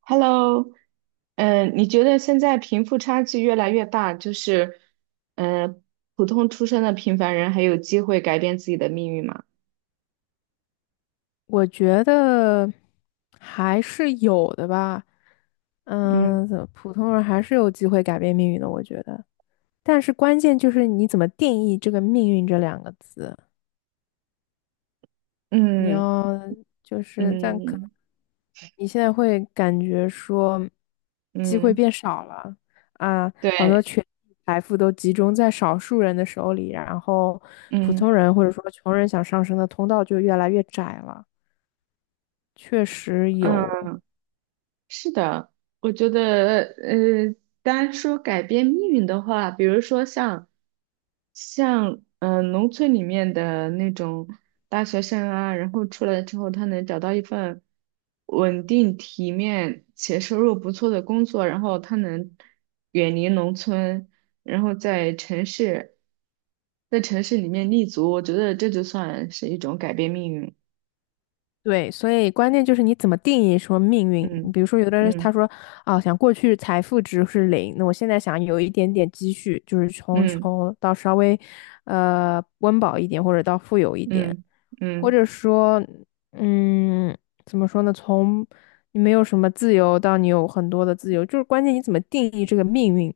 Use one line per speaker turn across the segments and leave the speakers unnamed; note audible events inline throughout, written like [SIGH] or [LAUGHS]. Hello，你觉得现在贫富差距越来越大，就是嗯，呃普通出身的平凡人还有机会改变自己的命运吗？
我觉得还是有的吧。
嗯
嗯，怎么普通人还是有机会改变命运的，我觉得。但是关键就是你怎么定义这个"命运"这两个字。你
嗯
要就是，但可能
嗯
你现在会感觉说机会
嗯，
变少了啊，好多
对，
权力财富都集中在少数人的手里，然后普
嗯
通人或者说穷人想上升的通道就越来越窄了。确实有。
嗯。是的，我觉得，单说改变命运的话，比如说像农村里面的那种大学生啊，然后出来之后，他能找到一份稳定、体面且收入不错的工作，然后他能远离农村，然后在城市里面立足，我觉得这就算是一种改变命运。
对，所以关键就是你怎么定义说命运。
嗯
比如说，有的人
嗯
他说啊，想过去财富值是零，那我现在想有一点点积蓄，就是从
嗯
穷到稍微温饱一点，或者到富有一点。
嗯
或
嗯。
者说，嗯，怎么说呢？从你没有什么自由到你有很多的自由，就是关键你怎么定义这个命运，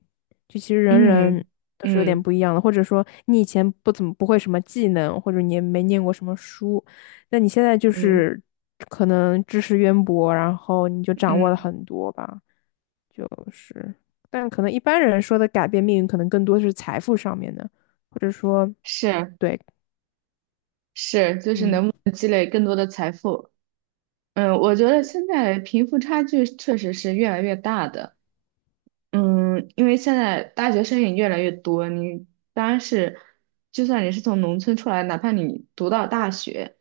就其实人人
嗯
都是有点
嗯
不一样的。或者说，你以前不怎么不会什么技能，或者你也没念过什么书，那你现在就
嗯
是可能知识渊博，然后你就掌握了
嗯，
很多吧，就是。但可能一般人说的改变命运，可能更多是财富上面的，或者说，
是
对，
是，就是
嗯，
能不能积累更多的财富？我觉得现在贫富差距确实是越来越大的。因为现在大学生也越来越多，你当然是，就算你是从农村出来，哪怕你读到大学，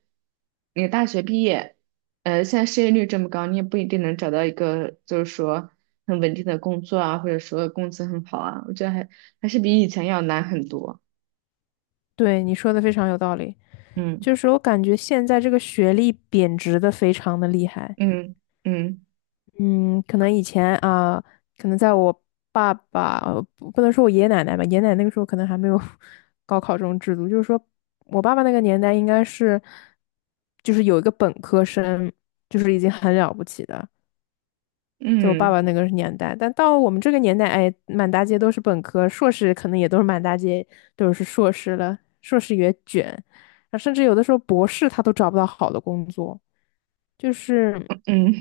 你大学毕业，现在失业率这么高，你也不一定能找到一个就是说很稳定的工作啊，或者说工资很好啊，我觉得还是比以前要难很多。
对，你说的非常有道理。
嗯。
就是我感觉现在这个学历贬值的非常的厉害。
嗯嗯
嗯，可能以前啊，可能在我爸爸，呃不不能说我爷爷奶奶吧，爷爷奶奶那个时候可能还没有 [LAUGHS] 高考这种制度，就是说我爸爸那个年代应该是，就是有一个本科生，就是已经很了不起的，在我爸
嗯
爸那个年代。但到我们这个年代，哎，满大街都是本科，硕士可能也都是满大街都是硕士了，硕士也卷，啊甚至有的时候博士他都找不到好的工作。就是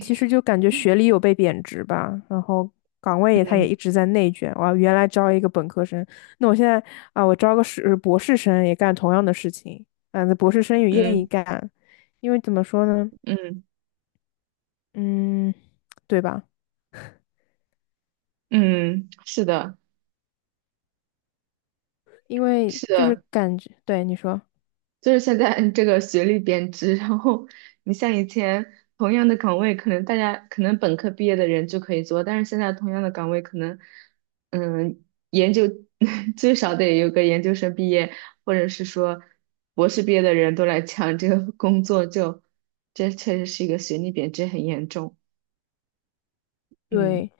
其实就感觉学历有被贬值吧，然后岗位
嗯
也它也
嗯
一直在内卷。我原来招一个本科生，那我现在啊，我招个是博士生也干同样的事情，嗯、那博士生也愿意
嗯
干，因为怎么说呢，
嗯，
嗯，对吧？
嗯是的，
因为
是
就是
的，
感觉，对你说。
就是现在这个学历贬值，然后你像以前同样的岗位，可能大家可能本科毕业的人就可以做，但是现在同样的岗位，可能嗯研究 [LAUGHS] 最少得有个研究生毕业，或者是说博士毕业的人都来抢这个工作就，这确实是一个学历贬值很严重，嗯
对，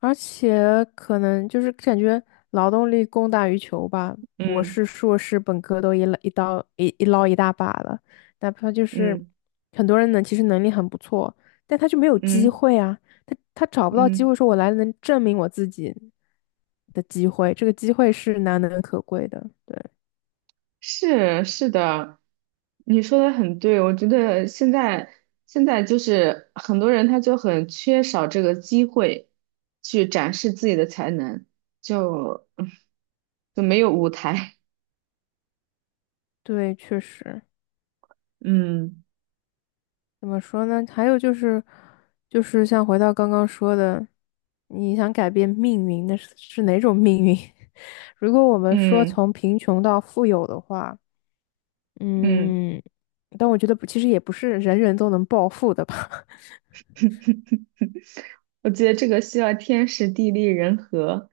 而且可能就是感觉劳动力供大于求吧，博
嗯
士、硕士、本科都一捞一大把了，哪怕就是
嗯
很多人呢，其实能力很不错，但他就没有
嗯
机
嗯。
会啊，他找不到机
嗯
会，说我来能证明我自己的机会，这个机会是难能可贵的，对
是是的，你说的很对，我觉得现在就是很多人他就很缺少这个机会去展示自己的才能，就 [LAUGHS] 就没有舞台，
对，确实。
[LAUGHS] 嗯
怎么说呢？还有就是，就是像回到刚刚说的，你想改变命运，那是哪种命运？[LAUGHS] 如果我们说
嗯
从贫穷到富有的话，
嗯。
嗯，但我觉得不其实也不是人人都能暴富的吧，
我觉得这个需要天时地利人和，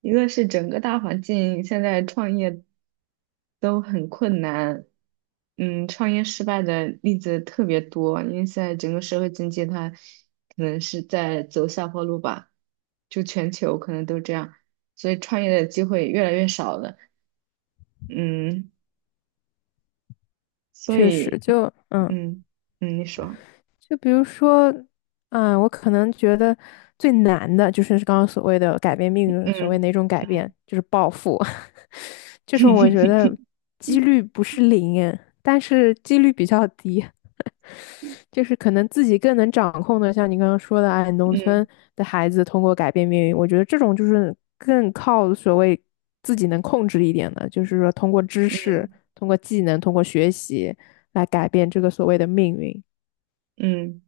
一个是整个大环境现在创业都很困难，创业失败的例子特别多，因为现在整个社会经济它可能是在走下坡路吧，就全球可能都这样，所以创业的机会越来越少了，嗯，
[LAUGHS]
所
确
以，
实就嗯。
嗯嗯，你说，
就比如说，嗯，我可能觉得最难的就是刚刚所谓的改变命运，所谓
嗯
哪种改变，
嗯
就是暴富，[LAUGHS] 这种我觉得
[LAUGHS]
几率不是零耶但是几率比较低，就是可能自己更能掌控的，像你刚刚说的，哎，农
嗯
村的孩子通过改变命运，我觉得这种就是更靠所谓自己能控制一点的，就是说通过知识、
嗯
通过技能、通过学习来改变这个所谓的命运。
嗯，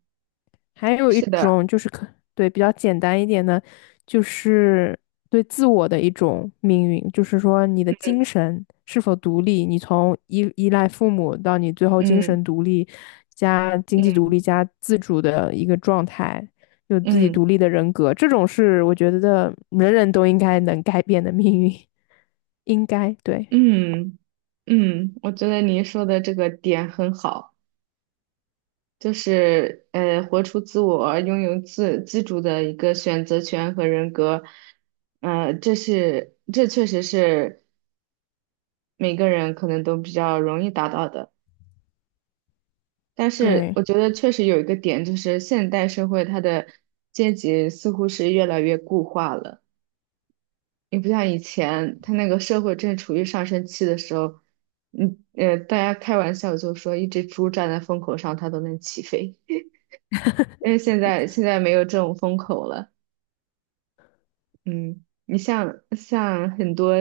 还有一
是的。
种就是可，对，比较简单一点的，就是对自我的一种命运，就是说你的精神是否独立，你从依赖父母到你最后精
嗯
神独立加经济独
嗯
立加自主的一个状态，有自己
嗯
独立的人格，这种是我觉得人人都应该能改变的命运，应该，对，
嗯嗯，我觉得您说的这个点很好，就是活出自我，拥有自主的一个选择权和人格，这确实是每个人可能都比较容易达到的。但是
对，
我觉得确实有一个点，就是现代社会它的阶级似乎是越来越固化了。你不像以前，他那个社会正处于上升期的时候，大家开玩笑就说一只猪站在风口上，它都能起飞。[LAUGHS] 但是现在没有这种风口了，嗯，你像很多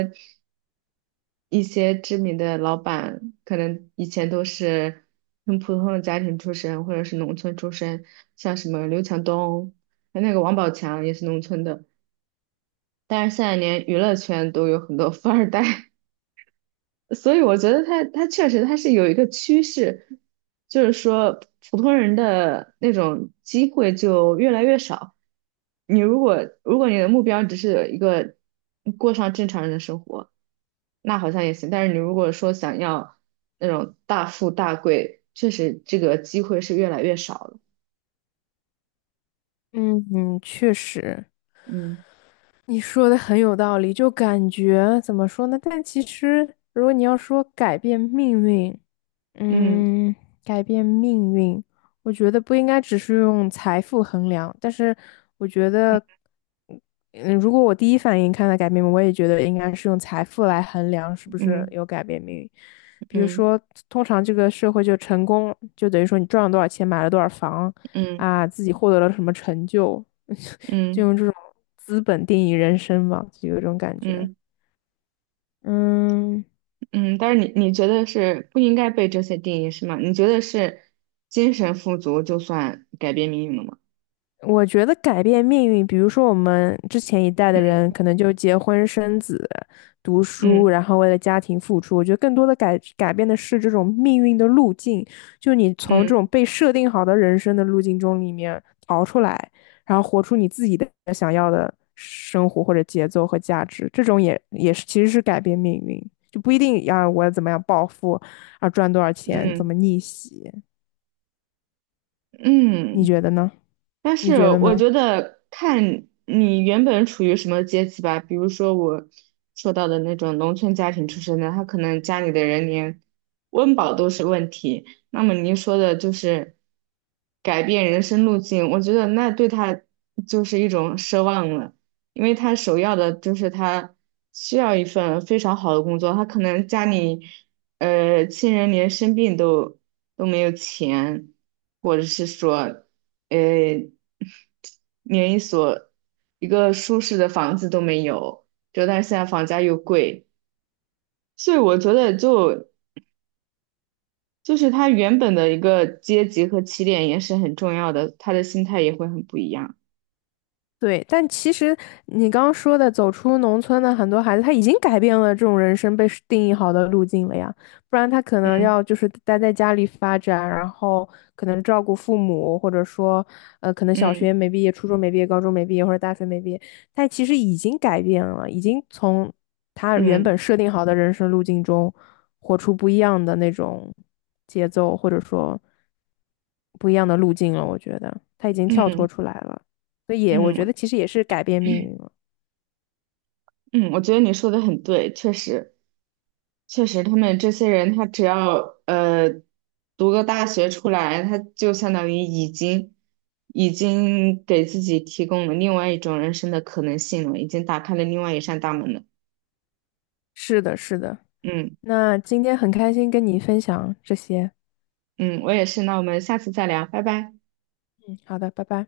一些知名的老板，可能以前都是很普通的家庭出身，或者是农村出身，像什么刘强东，那个王宝强也是农村的，但是现在连娱乐圈都有很多富二代。所以我觉得他确实他是有一个趋势，就是说普通人的那种机会就越来越少。你如果你的目标只是一个过上正常人的生活，那好像也行。但是你如果说想要那种大富大贵，确实这个机会是越来越少了。
嗯嗯，确实。
嗯
你说的很有道理，就感觉怎么说呢？但其实，如果你要说改变命运，
嗯
嗯，改变命运，我觉得不应该只是用财富衡量，但是我觉得，嗯，嗯如果我第一反应看到改变命运，我也觉得应该是用财富来衡量是不是
嗯
有改变命运。比如
嗯
说，通常这个社会就成功，就等于说你赚了多少钱，买了多少房，
嗯
啊，自己获得了什么成就，[LAUGHS] 就
嗯
用这种资本定义人生嘛，就有这种感
嗯
觉。
嗯。
嗯。
嗯，但是你觉得是不应该被这些定义是吗？你觉得是精神富足就算改变命运了吗？
我觉得改变命运，比如说我们之前一代的人，可能就结婚生子、读书，
嗯
然后为了家庭付出。我觉得更多的改变的是这种命运的路径，就你从这
嗯
种被设定好的人生的路径中里面逃出来，然后活出你自己的想要的生活或者节奏和价值。这种也也是其实是改变命运，就不一定要我怎么样暴富啊，赚多少钱，怎
嗯
么逆袭。你
嗯。
觉得呢？
但
你
是
觉得
我
呢？
觉得看你原本处于什么阶级吧，比如说我说到的那种农村家庭出身的，他可能家里的人连温饱都是问题。那么您说的就是改变人生路径，我觉得那对他就是一种奢望了，因为他首要的就是他需要一份非常好的工作，他可能家里亲人连生病都没有钱。或者是说呃，连一个舒适的房子都没有，就但是现在房价又贵，所以我觉得就是他原本的一个阶级和起点也是很重要的，他的心态也会很不一样。
对，但其实你刚刚说的走出农村的很多孩子，他已经改变了这种人生被是定义好的路径了呀，不然他可能
嗯
要就是待在家里发展，然后可能照顾父母，或者说，呃，可能小学
嗯
没毕业、初中没毕业、高中没毕业或者大学没毕业，他其实已经改变了，已经从他原本
嗯
设定好的人生路径中活出不一样的那种节奏，或者说不一样的路径了。我觉得他已经跳脱
嗯
出来了。所以也我觉
嗯
得其实也是改变命运了。
嗯，我觉得你说的很对，确实。确实，他们这些人，他只要读个大学出来，他就相当于已经给自己提供了另外一种人生的可能性了，已经打开了另外一扇大门了。
是的，是的。
嗯
那今天很开心跟你分享这些。
嗯，我也是。那我们下次再聊，拜拜。
嗯，好的，拜拜。